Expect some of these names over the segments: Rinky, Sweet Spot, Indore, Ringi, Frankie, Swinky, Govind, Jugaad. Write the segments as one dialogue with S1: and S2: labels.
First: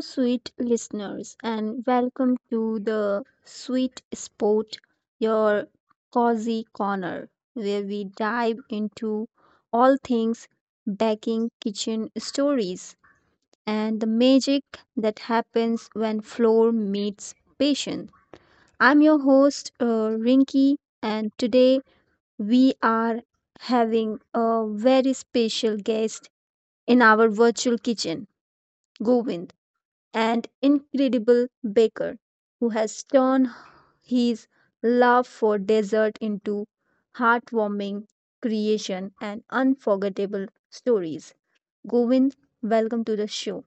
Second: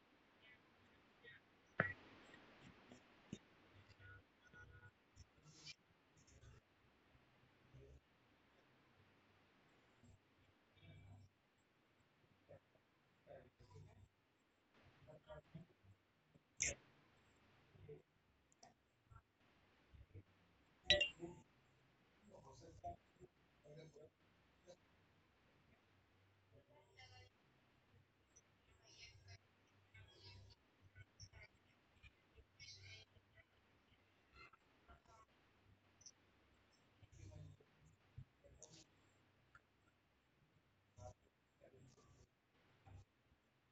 S1: sweet listeners, and welcome to the Sweet Spot, your cozy corner, where we dive into all things baking, kitchen stories, and the magic that happens when floor meets patient. I'm your host, Rinky, and today we are having a very special guest in our virtual kitchen, Govind and incredible baker who has turned his love for dessert into heartwarming creation and unforgettable stories. Govind, welcome to the show.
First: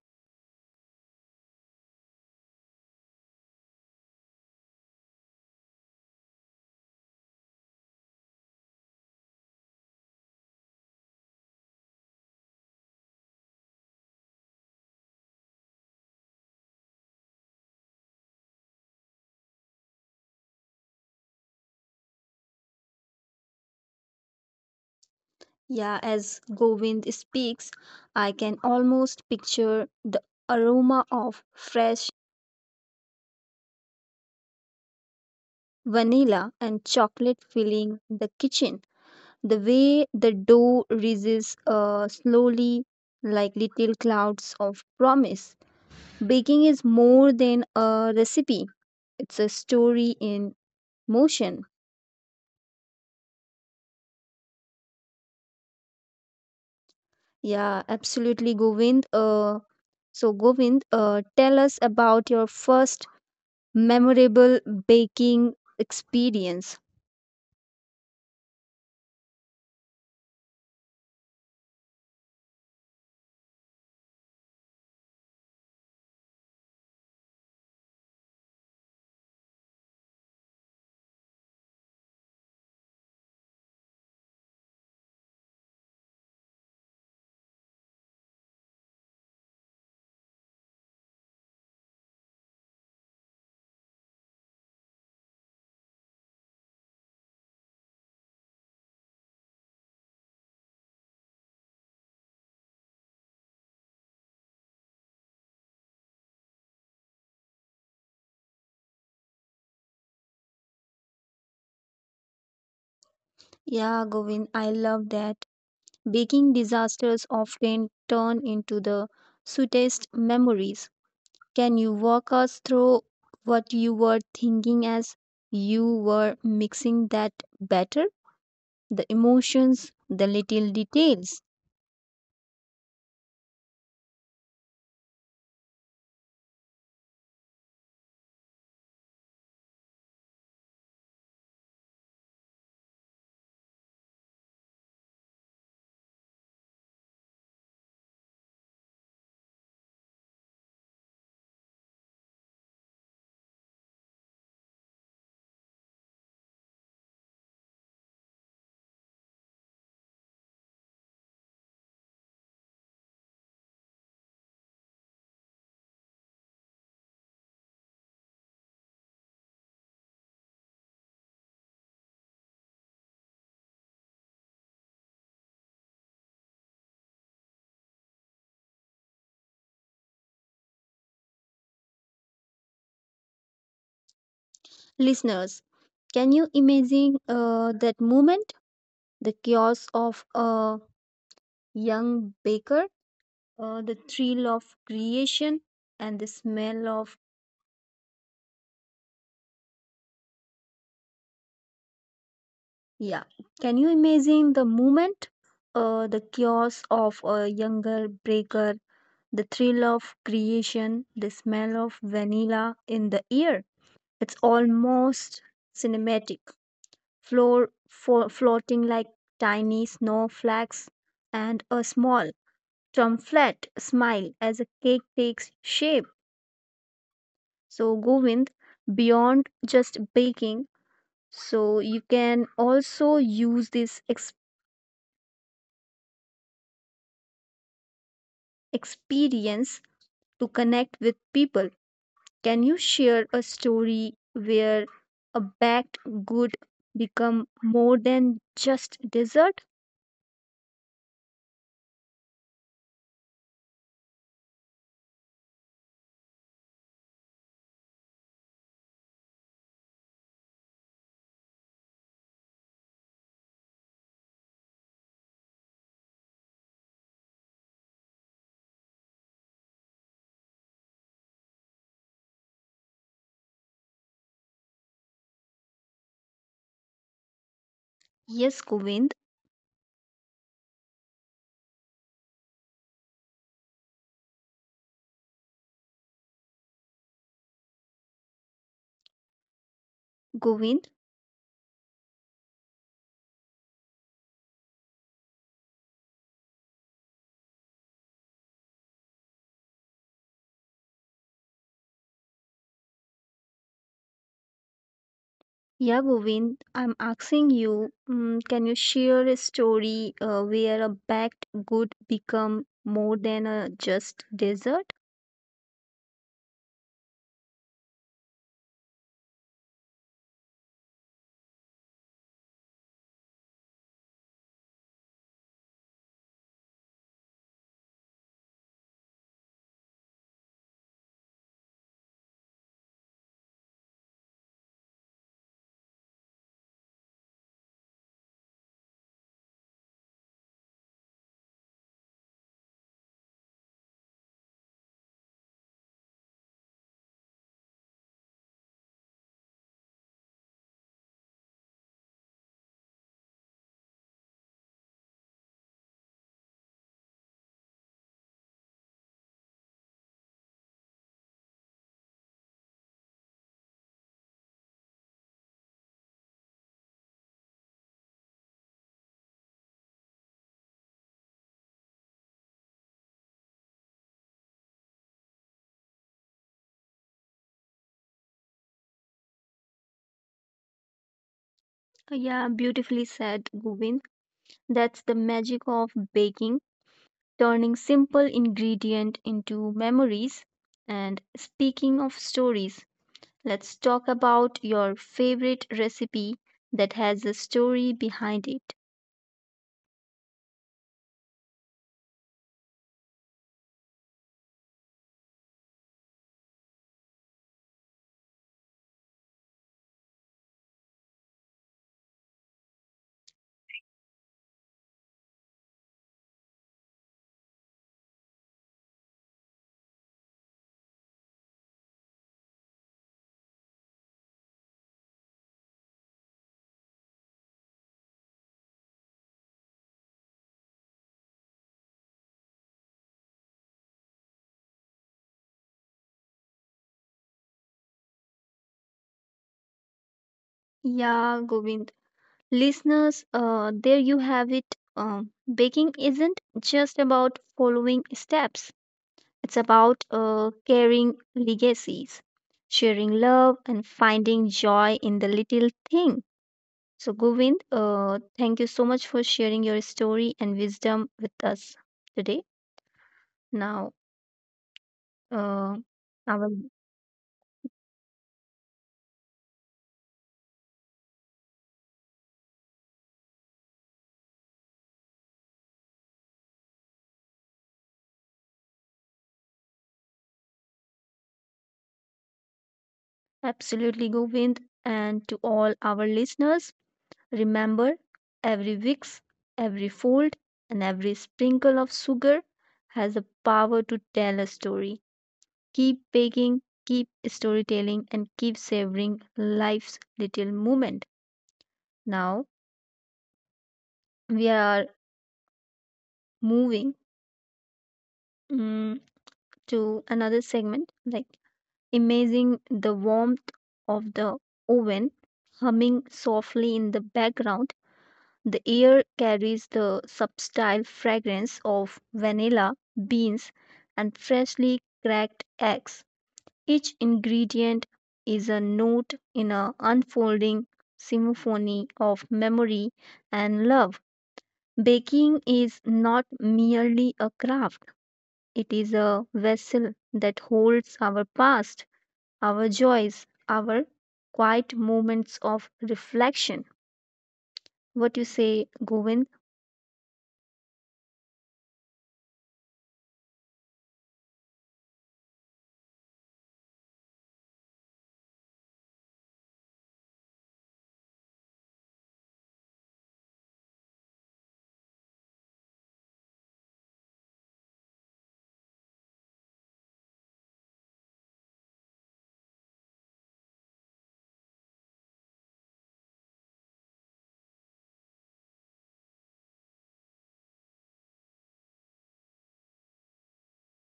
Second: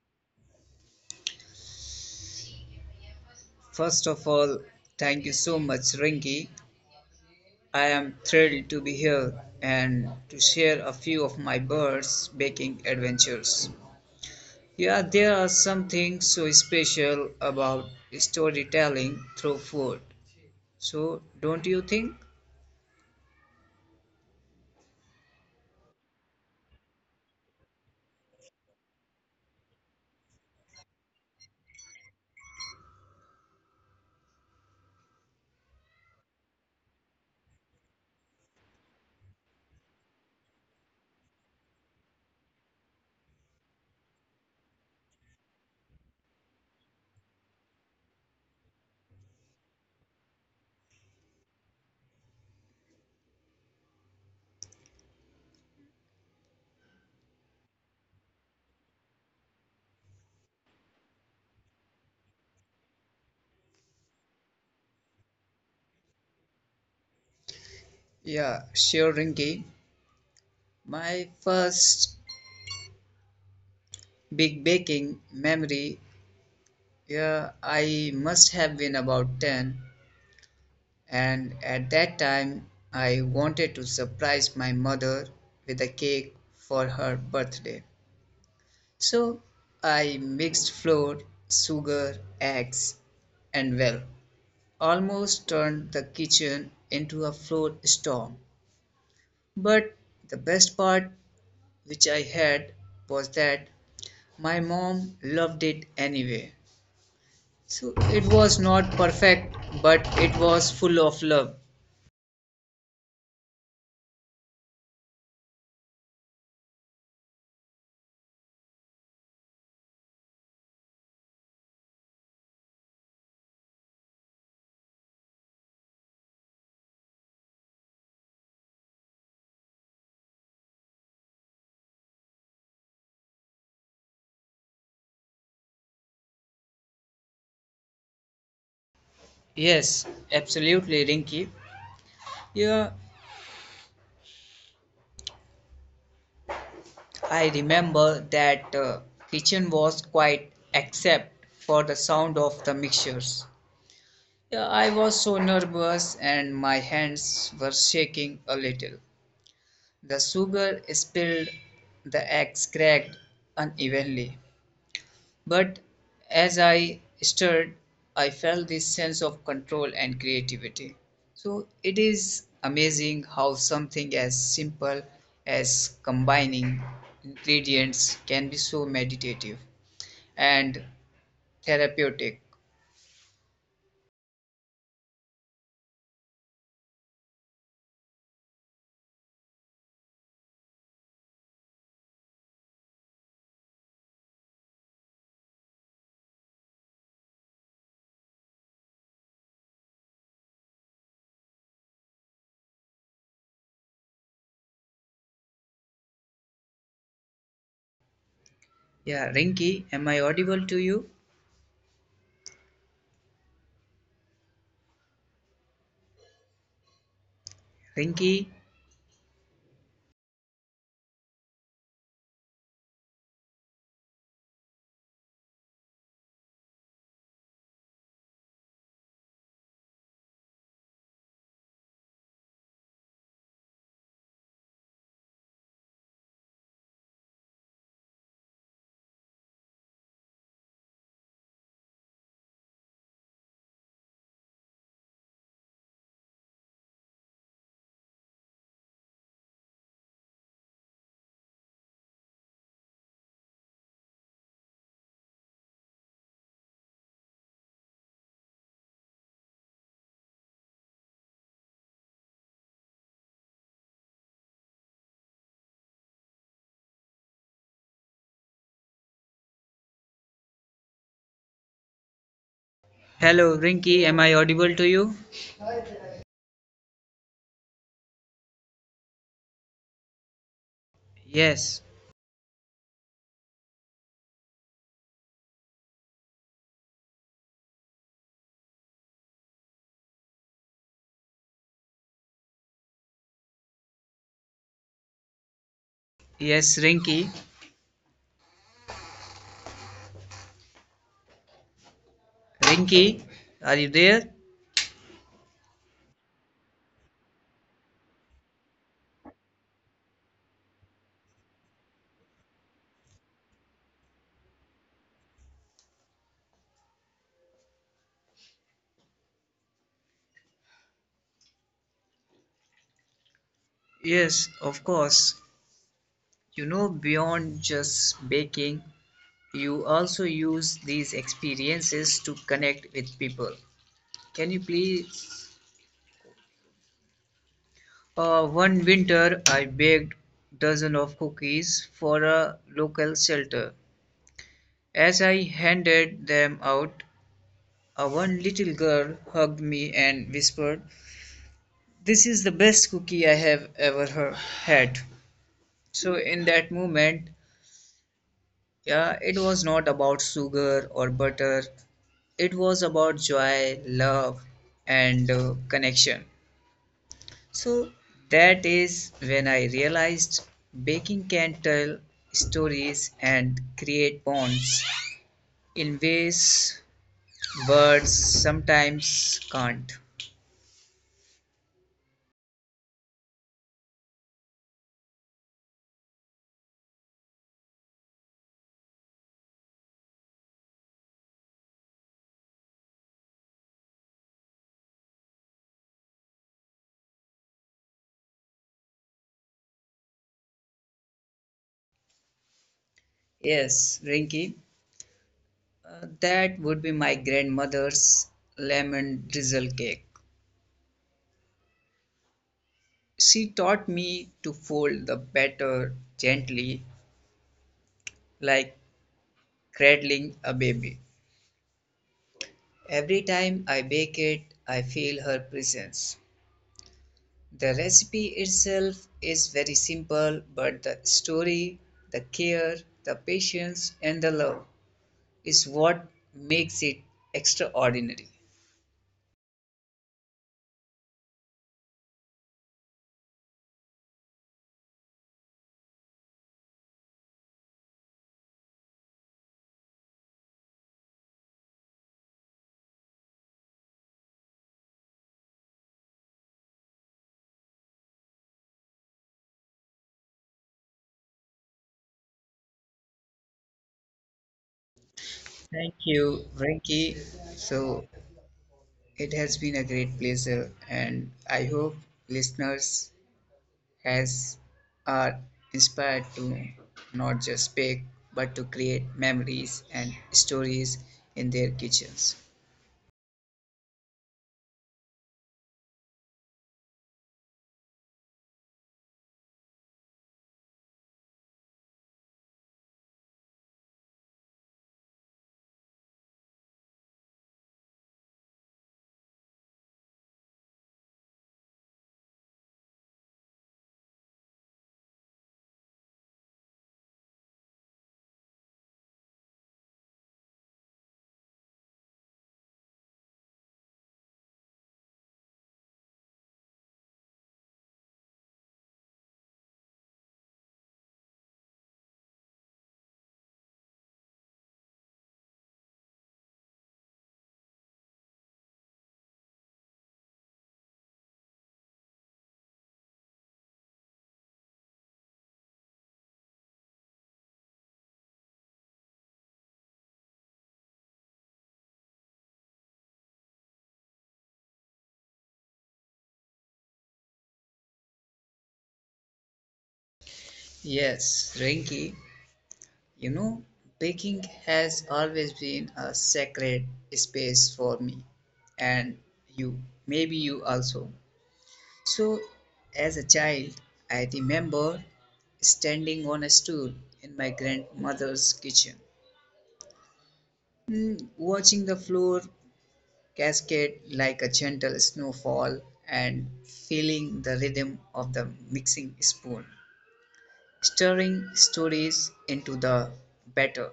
S2: First of all, thank you so much, Rinky. I am thrilled to be here and to share a few of my birds baking adventures. Yeah, there are some things so special about storytelling through food. So, don't you think?
S1: Yeah, as Govind speaks, I can almost picture the aroma of fresh vanilla and chocolate filling the kitchen. The way the dough rises slowly like little clouds of promise. Baking is more than a recipe, it's a story in motion. Yeah, absolutely, Govind. So, Govind, tell us about your first memorable baking experience.
S2: Yeah, sure, Rinky. My first big baking memory, yeah, I must have been about 10. And at that time, I wanted to surprise my mother with a cake for her birthday. So I mixed flour, sugar, eggs, and well, almost turned the kitchen into a flour storm. But the best part which I had was that my mom loved it anyway. So it was not perfect, but it was full of love.
S1: Yeah, Govind, I love that. Baking disasters often turn into the sweetest memories. Can you walk us through what you were thinking as you were mixing that batter? The emotions, the little details.
S2: Yes, absolutely, Rinky. Yeah, I remember that kitchen was quiet except for the sound of the mixtures. Yeah, I was so nervous and my hands were shaking a little. The sugar spilled, the eggs cracked unevenly, but as I stirred, I felt this sense of control and creativity. So it is amazing how something as simple as combining ingredients can be so meditative and therapeutic.
S1: Listeners, can you imagine that moment? The chaos of a young baker, the thrill of creation, and the smell of, yeah. Can you imagine the moment? The chaos of a younger baker,
S2: Yeah,
S1: the thrill
S2: Rinky, am
S1: of
S2: I audible to
S1: creation,
S2: you?
S1: the smell of vanilla in the air. It's almost cinematic. Floor
S2: Rinky?
S1: floating like tiny snowflakes, and a small trumpet smile as a cake takes shape. So, Govind, beyond just baking, so you can also use this experience to connect with people. Can you share a story where a baked good become more than just dessert?
S2: Hello, Rinky, am I audible to you?
S1: Yes, Govind.
S2: Yes,
S1: Govind.
S2: yes, Rinky. Rinky, are you there?
S1: Yeah, Govind, I'm asking you, mm, can you share a story where a baked good become more than a just dessert?
S2: Yes, of course. You know, beyond just baking, you also use these experiences to connect with people. Can you please? One winter, I baked dozen of cookies for a local shelter. As I handed them out, a one little girl hugged me and whispered, "This is the best cookie I have ever had." So in that moment, yeah, it was not about sugar or butter. It was about joy, love, and connection. So that is when I realized baking can tell stories and create bonds in ways words sometimes can't.
S1: Yeah, beautifully said, Govind. That's the magic of baking, turning simple ingredient into memories. And speaking of stories, let's talk about your favorite recipe that has a story behind it.
S2: Yes, Rinky, that would be my grandmother's lemon drizzle cake. She taught me to fold the batter gently like cradling a baby. Every time I bake it, I feel her presence. The recipe itself is very simple, but the story, the care, the patience, and the love is what makes it extraordinary.
S1: Yeah, Govind. Listeners, there you have it. Baking isn't just about following steps, it's about carrying legacies, sharing love, and finding joy in the little thing. So, Govind, thank you so much for sharing your story and wisdom with us today. Now, uh,
S2: Thank
S1: I
S2: you,
S1: will
S2: Frankie. So it has been a great pleasure, and I hope listeners has are inspired to not just bake but to create memories and stories in their kitchens.
S1: absolutely, Govind, and to all our listeners. Remember, every wicks, every fold, and every sprinkle of sugar has the power to tell a story. Keep baking, keep storytelling, and keep savoring life's little moment. Now we are moving mm, to another segment like imagining the warmth of the oven humming softly in the background. The air carries the subtle fragrance of vanilla, beans, and freshly cracked eggs. Each ingredient is a note in an unfolding symphony of memory and love. Baking is not merely a craft, it is a vessel that holds our past, our joys, our quiet moments of reflection. What you say, Govind?
S2: Yes, Rinky, you know, baking has always been a sacred space for me and you, maybe you also. So, as a child, I remember standing on a stool in my grandmother's kitchen, watching the floor cascade like a gentle snowfall and feeling the rhythm of the mixing spoon, stirring stories into the batter.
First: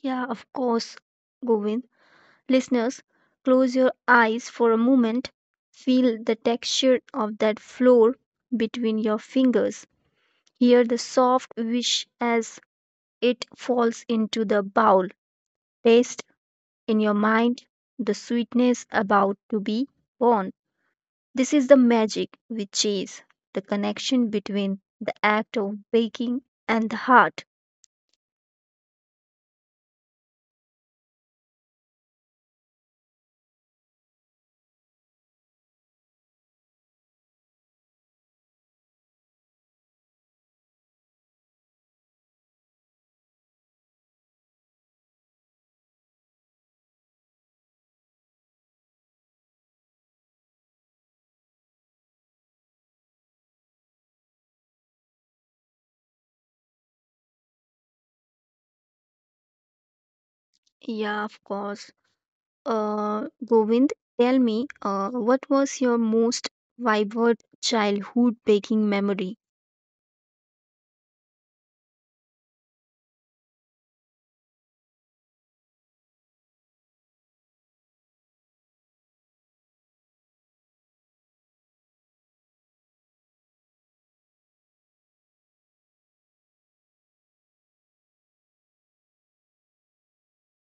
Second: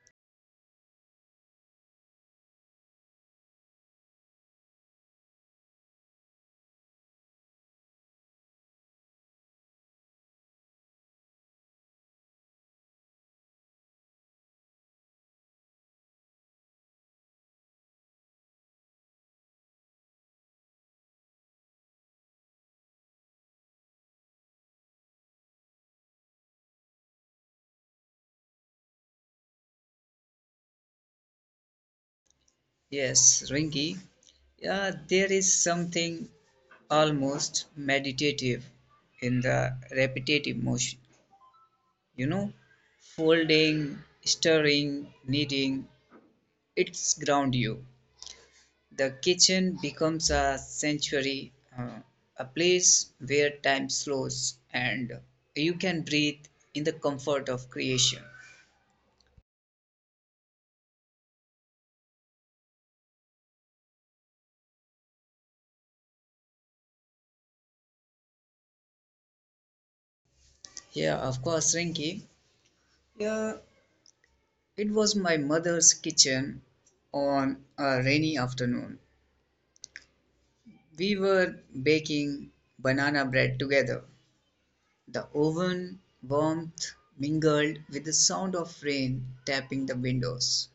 S1: Yeah, of course, Govind. Listeners, close your eyes for a moment. Feel the texture of that floor between your fingers. Hear the soft whish as it falls into the bowl. Taste in your mind the sweetness about to be born. This is the magic with cheese, the connection between the act of baking and the heart.
S2: Yes, Ringy, yeah, there is something almost meditative in the repetitive motion. You know, folding, stirring, kneading, it's ground you. The kitchen becomes a sanctuary, a place where time slows and you can breathe in the comfort of creation.
S1: Yeah, of course. Govind, tell me, what was your most vibrant childhood baking memory?
S2: Yeah, of course, Rinky. Yeah, it was my mother's kitchen on a rainy afternoon. We were baking banana bread together. The oven warmth mingled with the sound of rain tapping the windows.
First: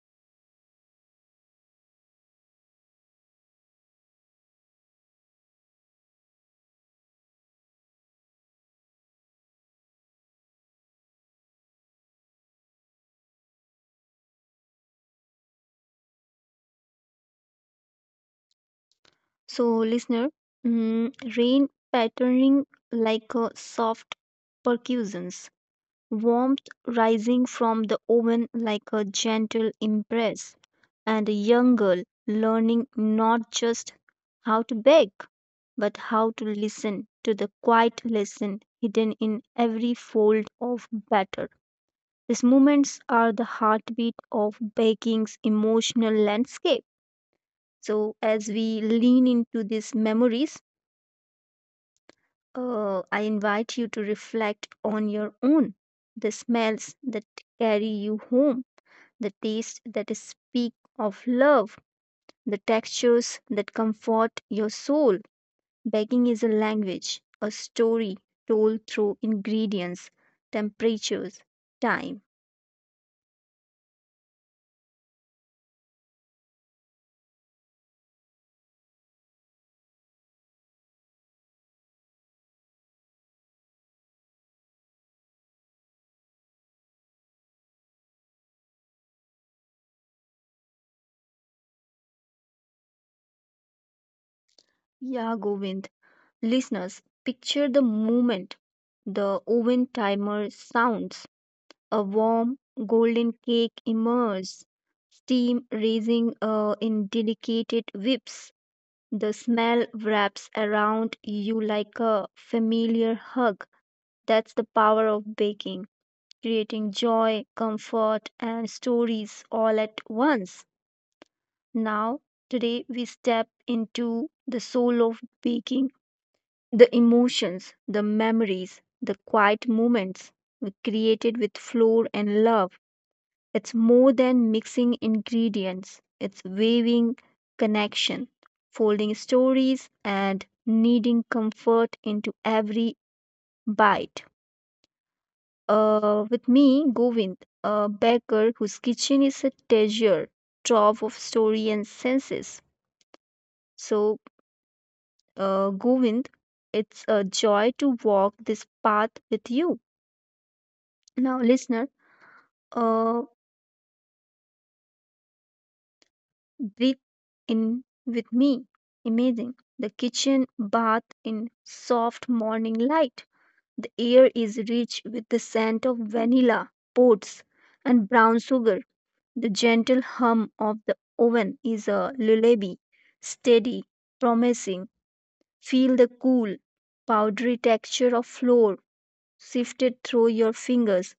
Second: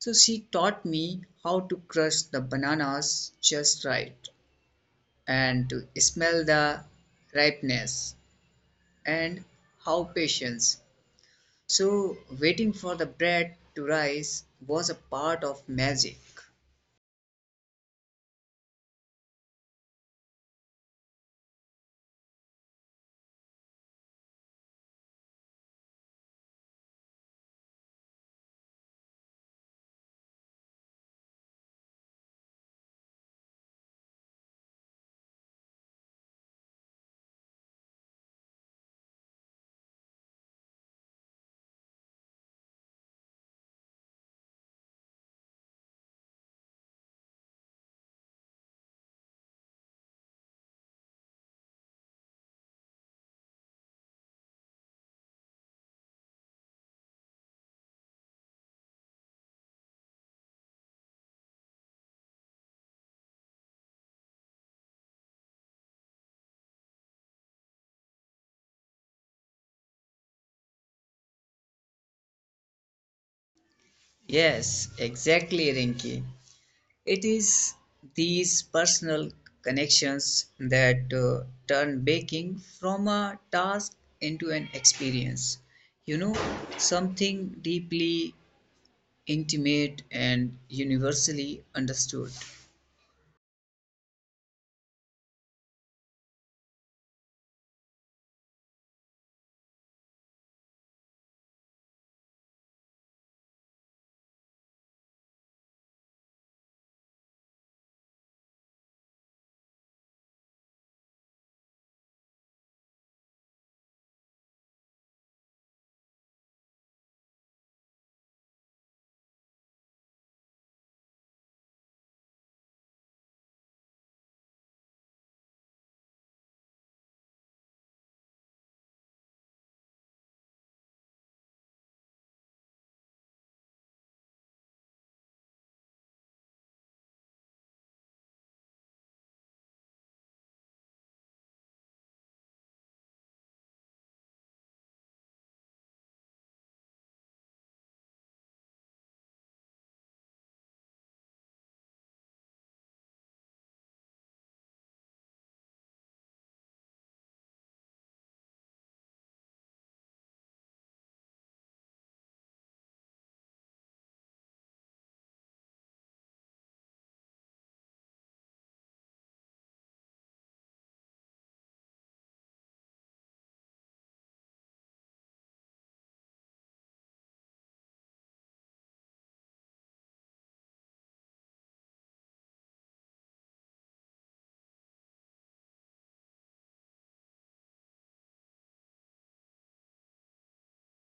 S2: So she taught me how to crush the bananas just right and to smell the ripeness and how patience. So waiting for the bread to rise was a part of magic.
S1: So, listener, mm, rain pattering like a soft percussions, warmth rising from the oven like a gentle embrace, and a young girl learning not just how to bake, but how to listen to the quiet lesson hidden in every fold of batter. These moments are the heartbeat of baking's emotional landscape. So, as we lean into these memories, I invite you to reflect on your own the smells that carry you home, the taste that speak of love, the textures that comfort your soul. Baking is a language, a story told through ingredients, temperatures, time.
S2: Yes, exactly, Rinki. It is these personal connections that turn baking from a task into an experience. You know, something deeply intimate and universally understood.
S1: Yeah, Govind. Listeners, picture the moment the oven timer sounds, a warm golden cake emerges, steam rising in delicate whips. The smell wraps around you like a familiar hug. That's the power of baking, creating joy, comfort, and stories all at once. Now, today we step into the soul of baking the emotions, the memories, the quiet moments were created with flow and love. It's more than mixing ingredients, it's weaving connection, folding stories, and kneading comfort into every bite. With me, Govind, a baker whose kitchen is a treasure trove of story and senses. So, Govind, it's a joy to walk this path with you. Now, listener, uh, breathe in with me. Imagine the kitchen bath in soft morning light. The air is rich with the scent of vanilla, oats, and brown sugar. The gentle hum of the oven is a lullaby, steady, promising. Feel the cool, powdery texture of flour sifted through your fingers.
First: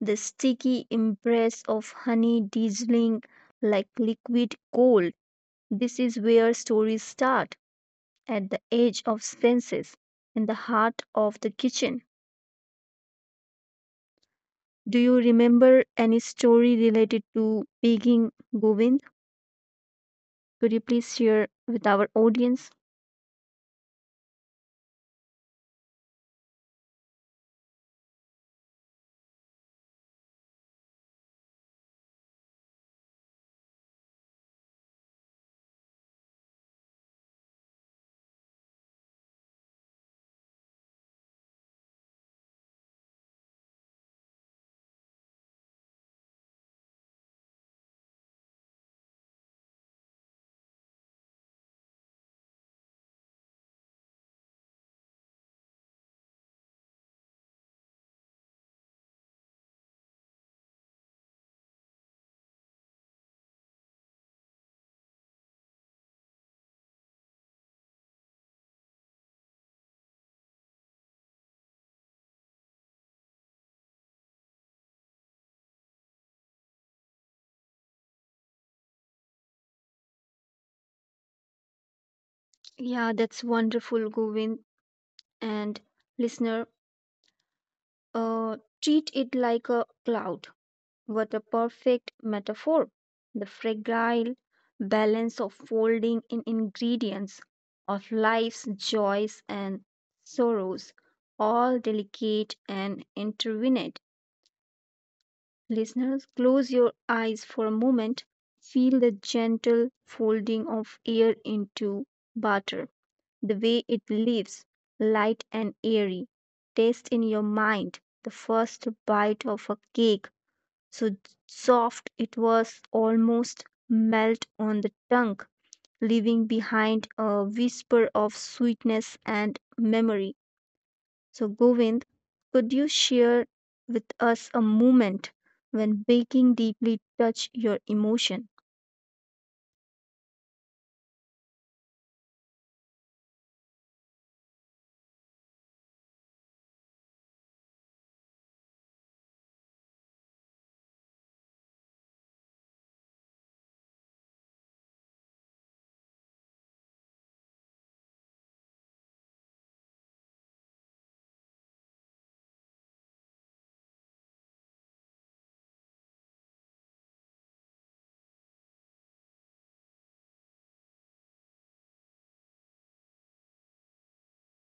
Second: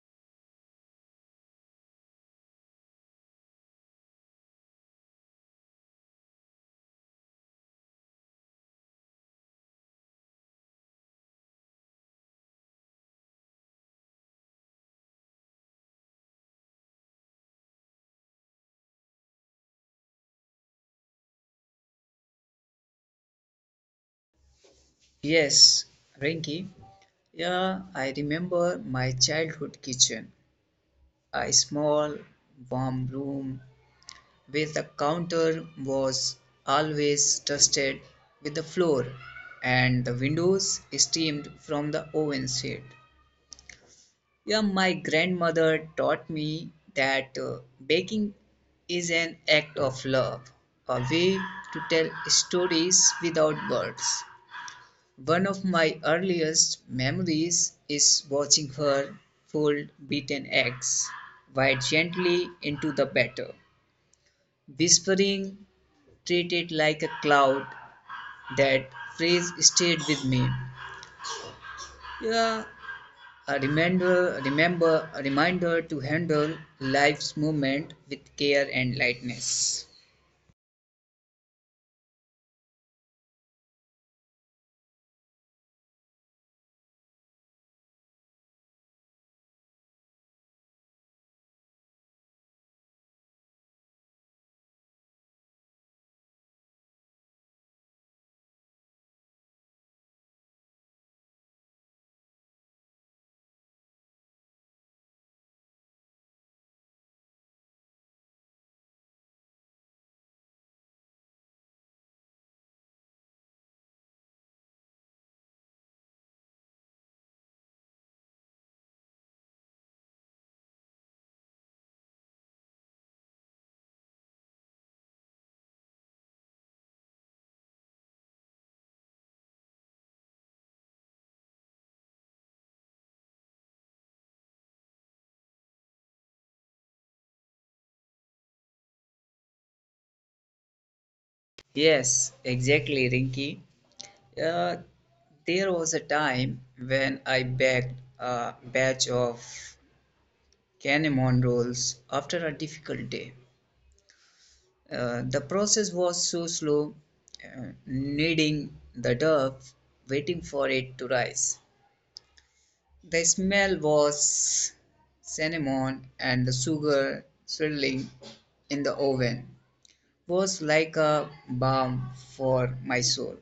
S1: The sticky embrace of honey drizzling like liquid gold. This is where stories start, at the edge of senses, in the heart of the kitchen. Do you remember any story related to baking, Govind? Could you please share with our audience?
S2: Yes, Rinki. Yeah, I remember my childhood kitchen. A small, warm room where the counter was always dusted with the floor and the windows steamed from the oven seat. Yeah, my grandmother taught me that baking is an act of love, a way to tell stories without words. One of my earliest memories is watching her fold beaten eggs white gently into the batter, whispering, treat it like a cloud. That phrase stayed with me. Yeah, a reminder to handle life's movement with care and lightness.
S1: Yeah, that's wonderful, Govind. And listener, uh, treat it like a cloud. What a perfect metaphor! The fragile balance of folding in ingredients of life's joys and sorrows, all delicate and intertwined. Listeners, close your eyes for a moment. Feel the gentle folding of air into butter, the way it leaves, light and airy. Taste in your mind the first bite of a cake so soft it was almost melt on the tongue, leaving behind a whisper of sweetness and memory. So, Govind, could you share with us a moment when baking deeply touched your emotion?
S2: Yes, exactly, Rinki. Uh, there was a time when I baked a batch of cinnamon rolls after a difficult day. The process was so slow, kneading the dough, waiting for it to rise. The smell was cinnamon and the sugar swirling in the oven was like a balm for my soul.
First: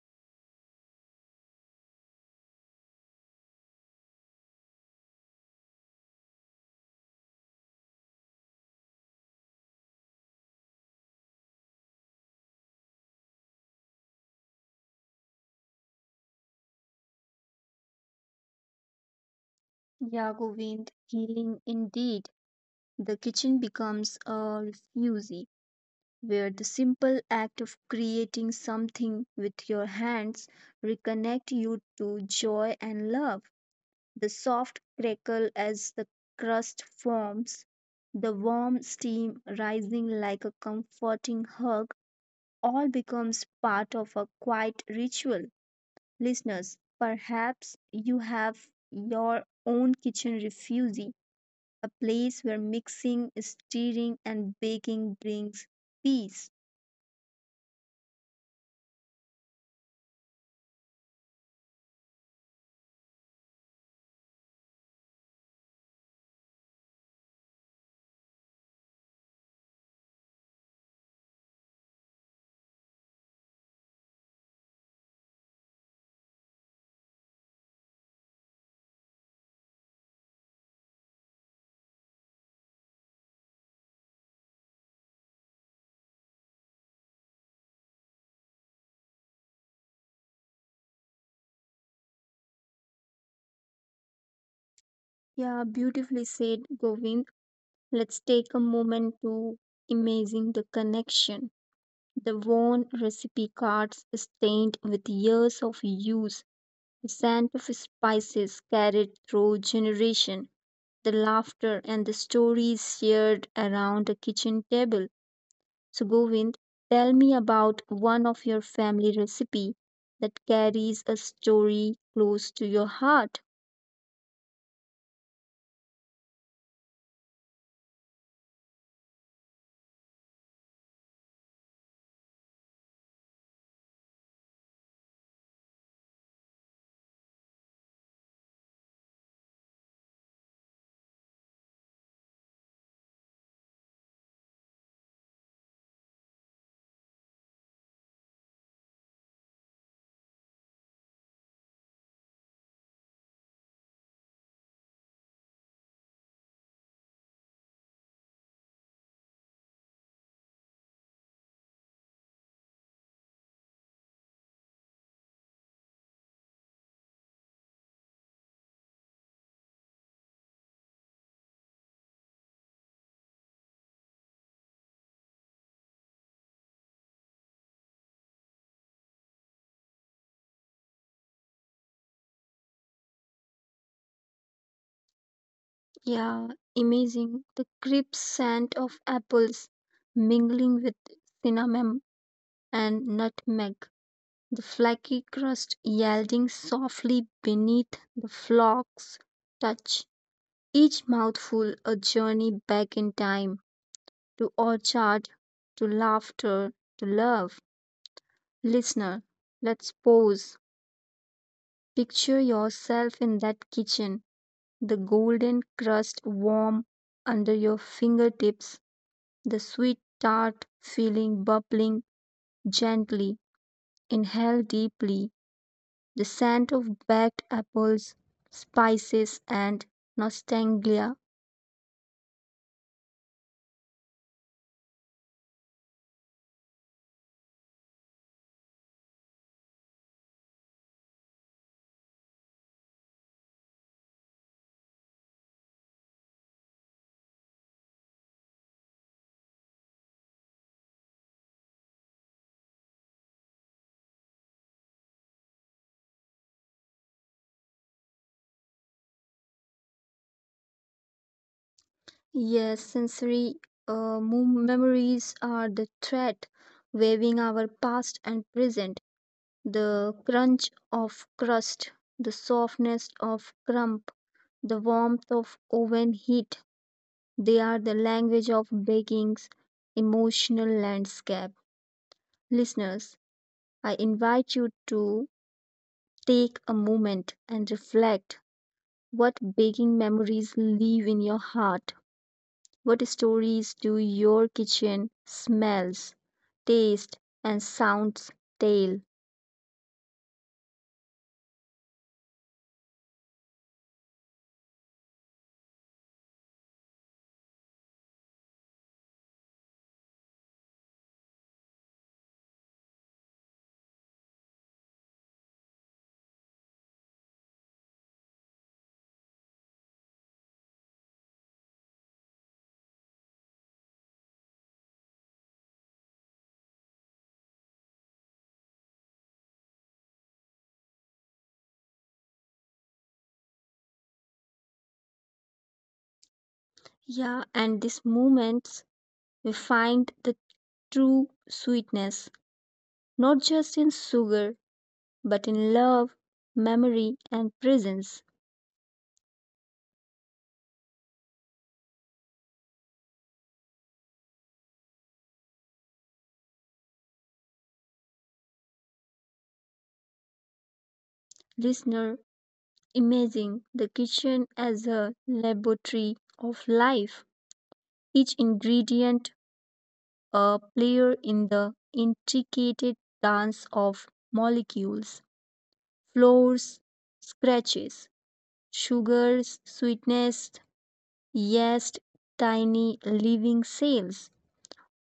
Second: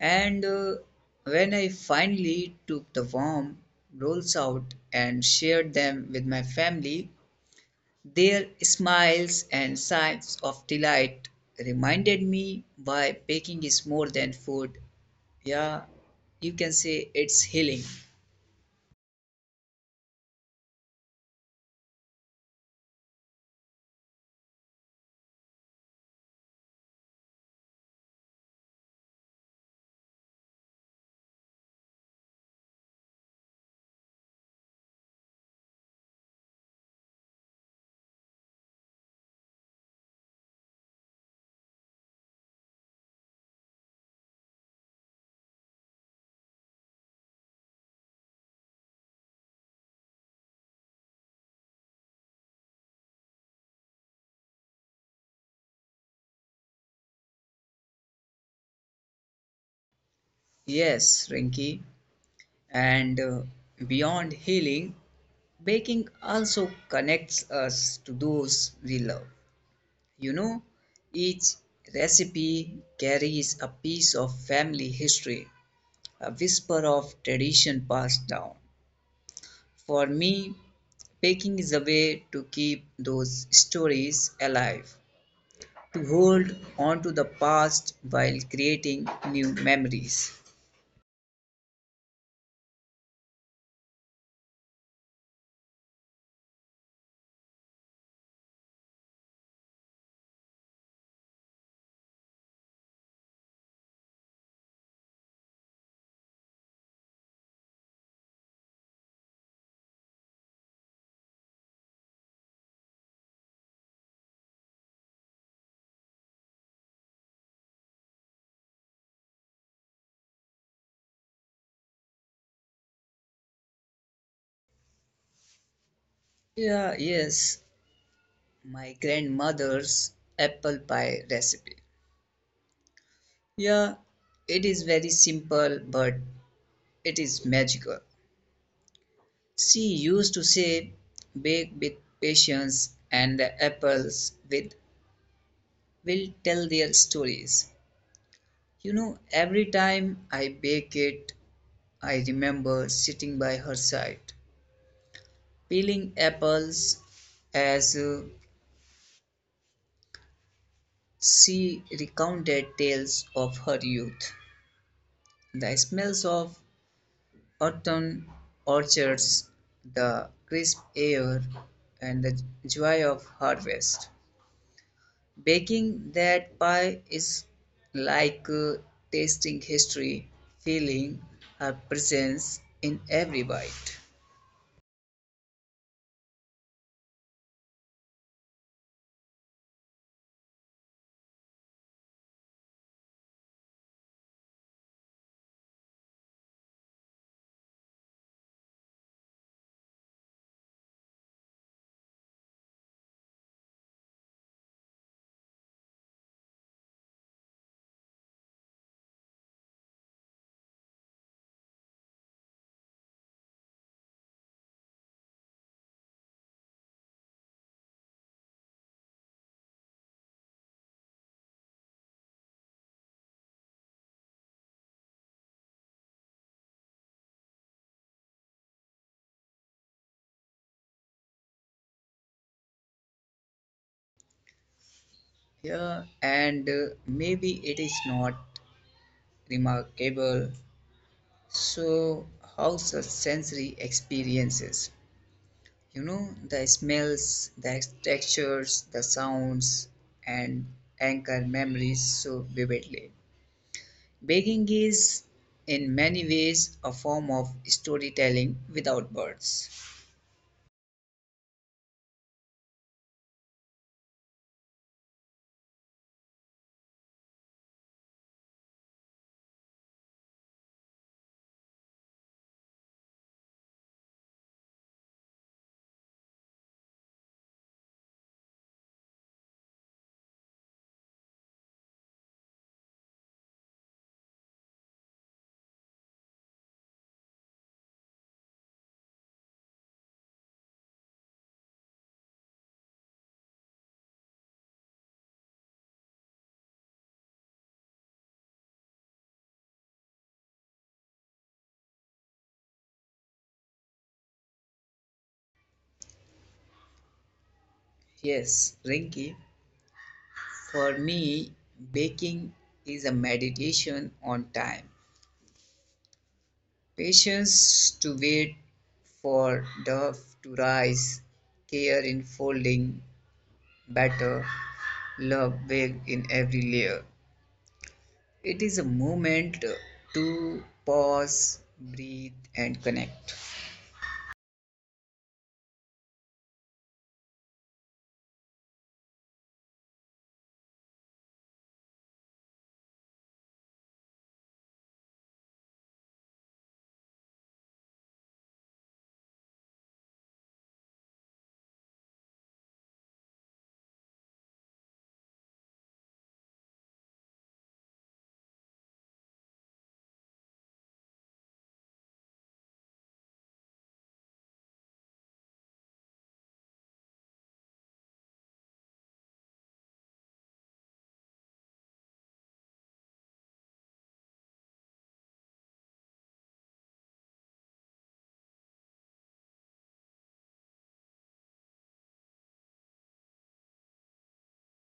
S2: And when I finally took the warm rolls out and shared them with my family, their smiles and sighs of delight reminded me why baking is more than food. Yeah, you can say it's healing.
S1: Yeah, Govind, healing indeed. The kitchen becomes a refuge where the simple act of creating something with your hands reconnect you to joy and love. The soft crackle as the crust forms, the warm steam rising like a comforting hug, all becomes part of a quiet ritual. Listeners, perhaps you have your own kitchen refugee, a place where mixing, stirring, and baking brings peace.
S2: Yes, Rinky. And beyond healing, baking also connects us to those we love. You know, each recipe carries a piece of family history, a whisper of tradition passed down. For me, baking is a way to keep those stories alive, to hold on to the past while creating new memories.
S1: Yeah, beautifully said, Govind. Let's take a moment to imagine the connection. The worn recipe cards stained with years of use, the scent of spices carried through generation, the laughter and the stories shared around the kitchen table. So Govind, tell me about one of your family recipe that carries a story close to your heart.
S2: Yeah, yes, my grandmother's apple pie recipe. Yeah, it is very simple, but it is magical. She used to say, bake with patience, and the apples with will tell their stories. You know, every time I bake it, I remember sitting by her side, peeling apples as she recounted tales of her youth. The smells of autumn orchards, the crisp air, and the joy of harvest. Baking that pie is like tasting history, feeling her presence in every bite.
S1: Yeah, amazing. The crisp scent of apples mingling with cinnamon and nutmeg. The flaky crust yielding softly beneath the flocks touch. Each mouthful a journey back in time to orchard, to laughter, to love. Listener, let's pause. Picture yourself in that kitchen, the golden crust warm under your fingertips, the sweet tart feeling bubbling gently. Inhale deeply. The scent of baked apples, spices, and nostalgia.
S2: Yeah, and maybe it is not remarkable. So, how such sensory experiences, you know, the smells, the textures, the sounds, and anchor memories so vividly. Baking is in many ways a form of storytelling without words.
S1: Yes, sensory memories are the thread waving our past and present. The crunch of crust, the softness of crumb, the warmth of oven heat. They are the language of baking's emotional landscape. Listeners, I invite you to take a moment and reflect. What baking memories live in your heart? What stories do your kitchen smells, taste, and sounds tell?
S2: Yes, Rinky, for me, baking is a meditation on time, patience to wait for dough to rise, care in folding batter, love waved in every layer. It is a moment to pause, breathe, and connect.
S1: Yeah, and these moments we find the true sweetness, not just in sugar, but in love, memory, and presence. Listener, imagine the kitchen as a laboratory of life, each ingredient a player in the intricate dance of molecules, floors, scratches, sugars, sweetness, yeast, tiny living cells,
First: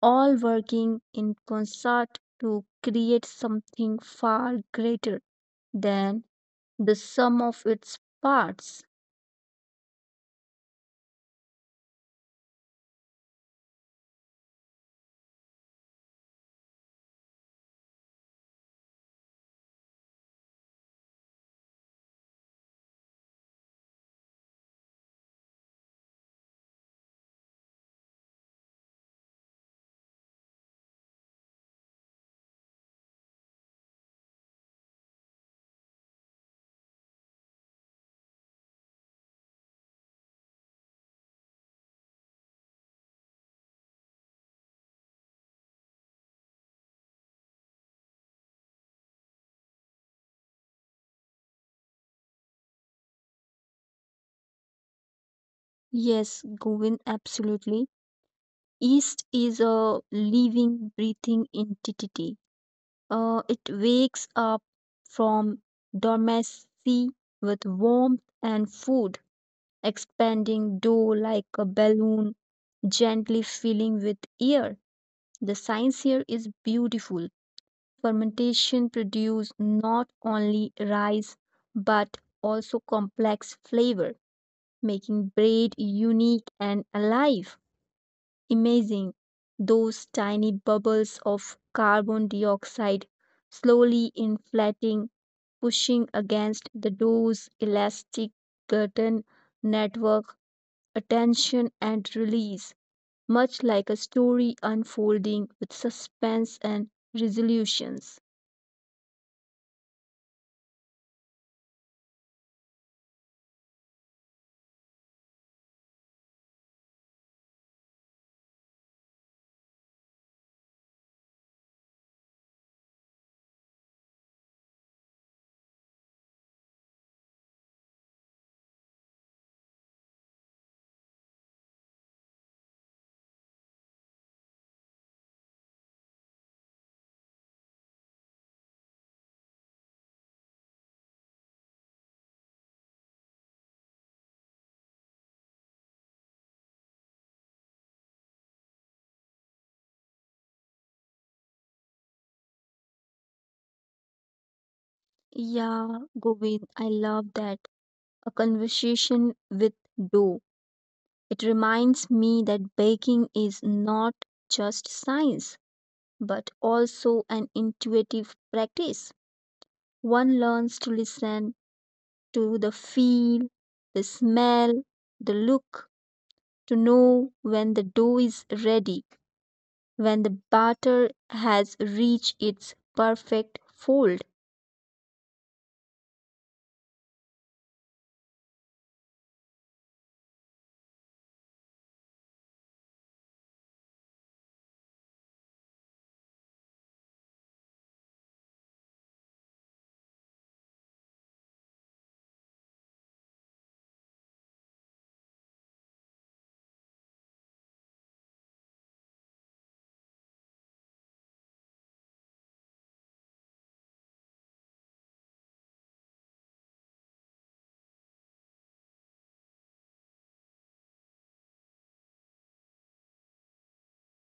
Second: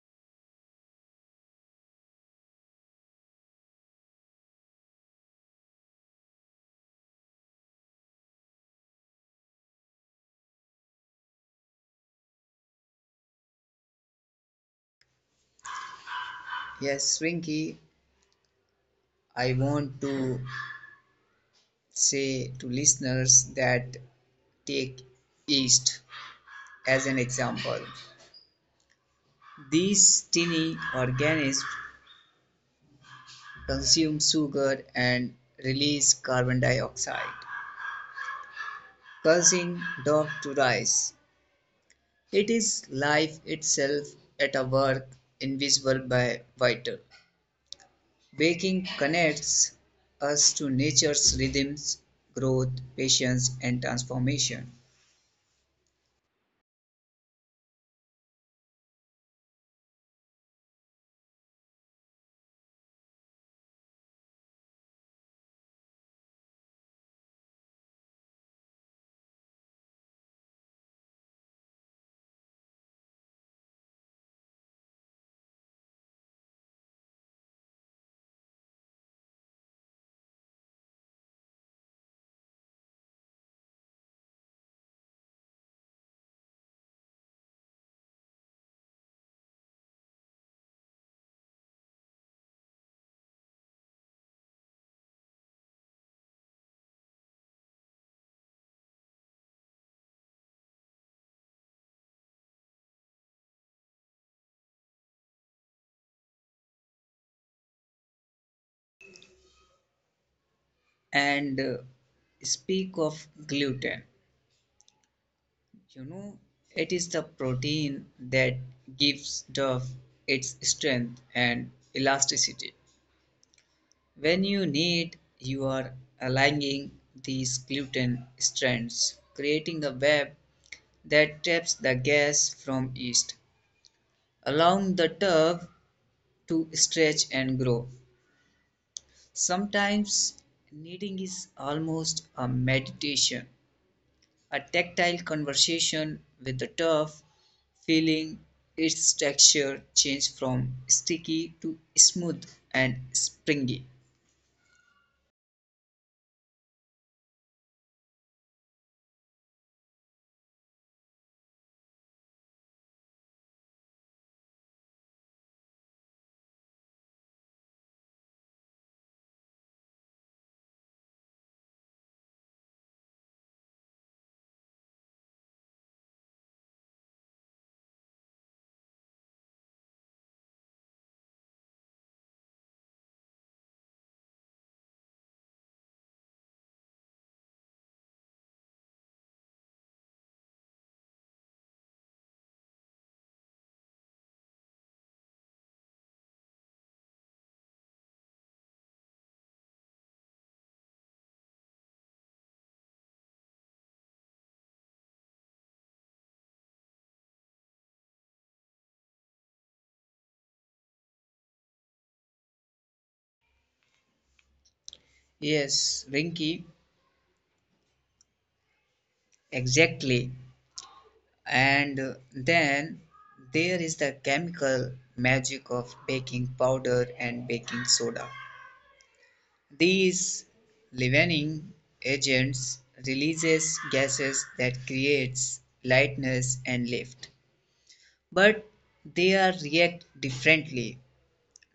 S1: all working in concert to create something far greater than the sum of its parts.
S2: Yes, Swinky, I want to say to listeners that take yeast as an example. These tiny organisms consume sugar and release carbon dioxide, causing dog to rise. It is life itself at a work invisible by vital. Baking connects us to nature's rhythms, growth, patience, and transformation.
S1: Yes, Govin, absolutely. Yeast is a living, breathing entity. It wakes up from dormancy with warmth and food, expanding dough like a balloon, gently filling with air. The science here is beautiful. Fermentation produces not only rice but also complex flavor, making bread unique and alive. Amazing. Those tiny bubbles of carbon dioxide slowly inflating pushing against the door's elastic curtain network, attention and release, much like a story unfolding with suspense and resolutions.
S2: And speak of gluten, you know, it is the protein that gives dough its strength and elasticity. When you knead, you are aligning these gluten strands, creating a web that traps the gas from yeast, allowing the dough to stretch and grow. Sometimes knitting is almost a meditation, a tactile conversation with the turf, feeling its texture change from sticky to smooth and springy.
S1: Yeah, Govind, I love that. A conversation with dough. It reminds me that baking is not just science, but also an intuitive practice. One learns to listen to the feel, the smell, the look to know when the dough is ready, when the batter has reached its perfect fold.
S2: Yes, Rinky, exactly. And then there is the chemical magic of baking powder and baking soda. These leavening agents releases gases that creates lightness and lift, but they are react differently.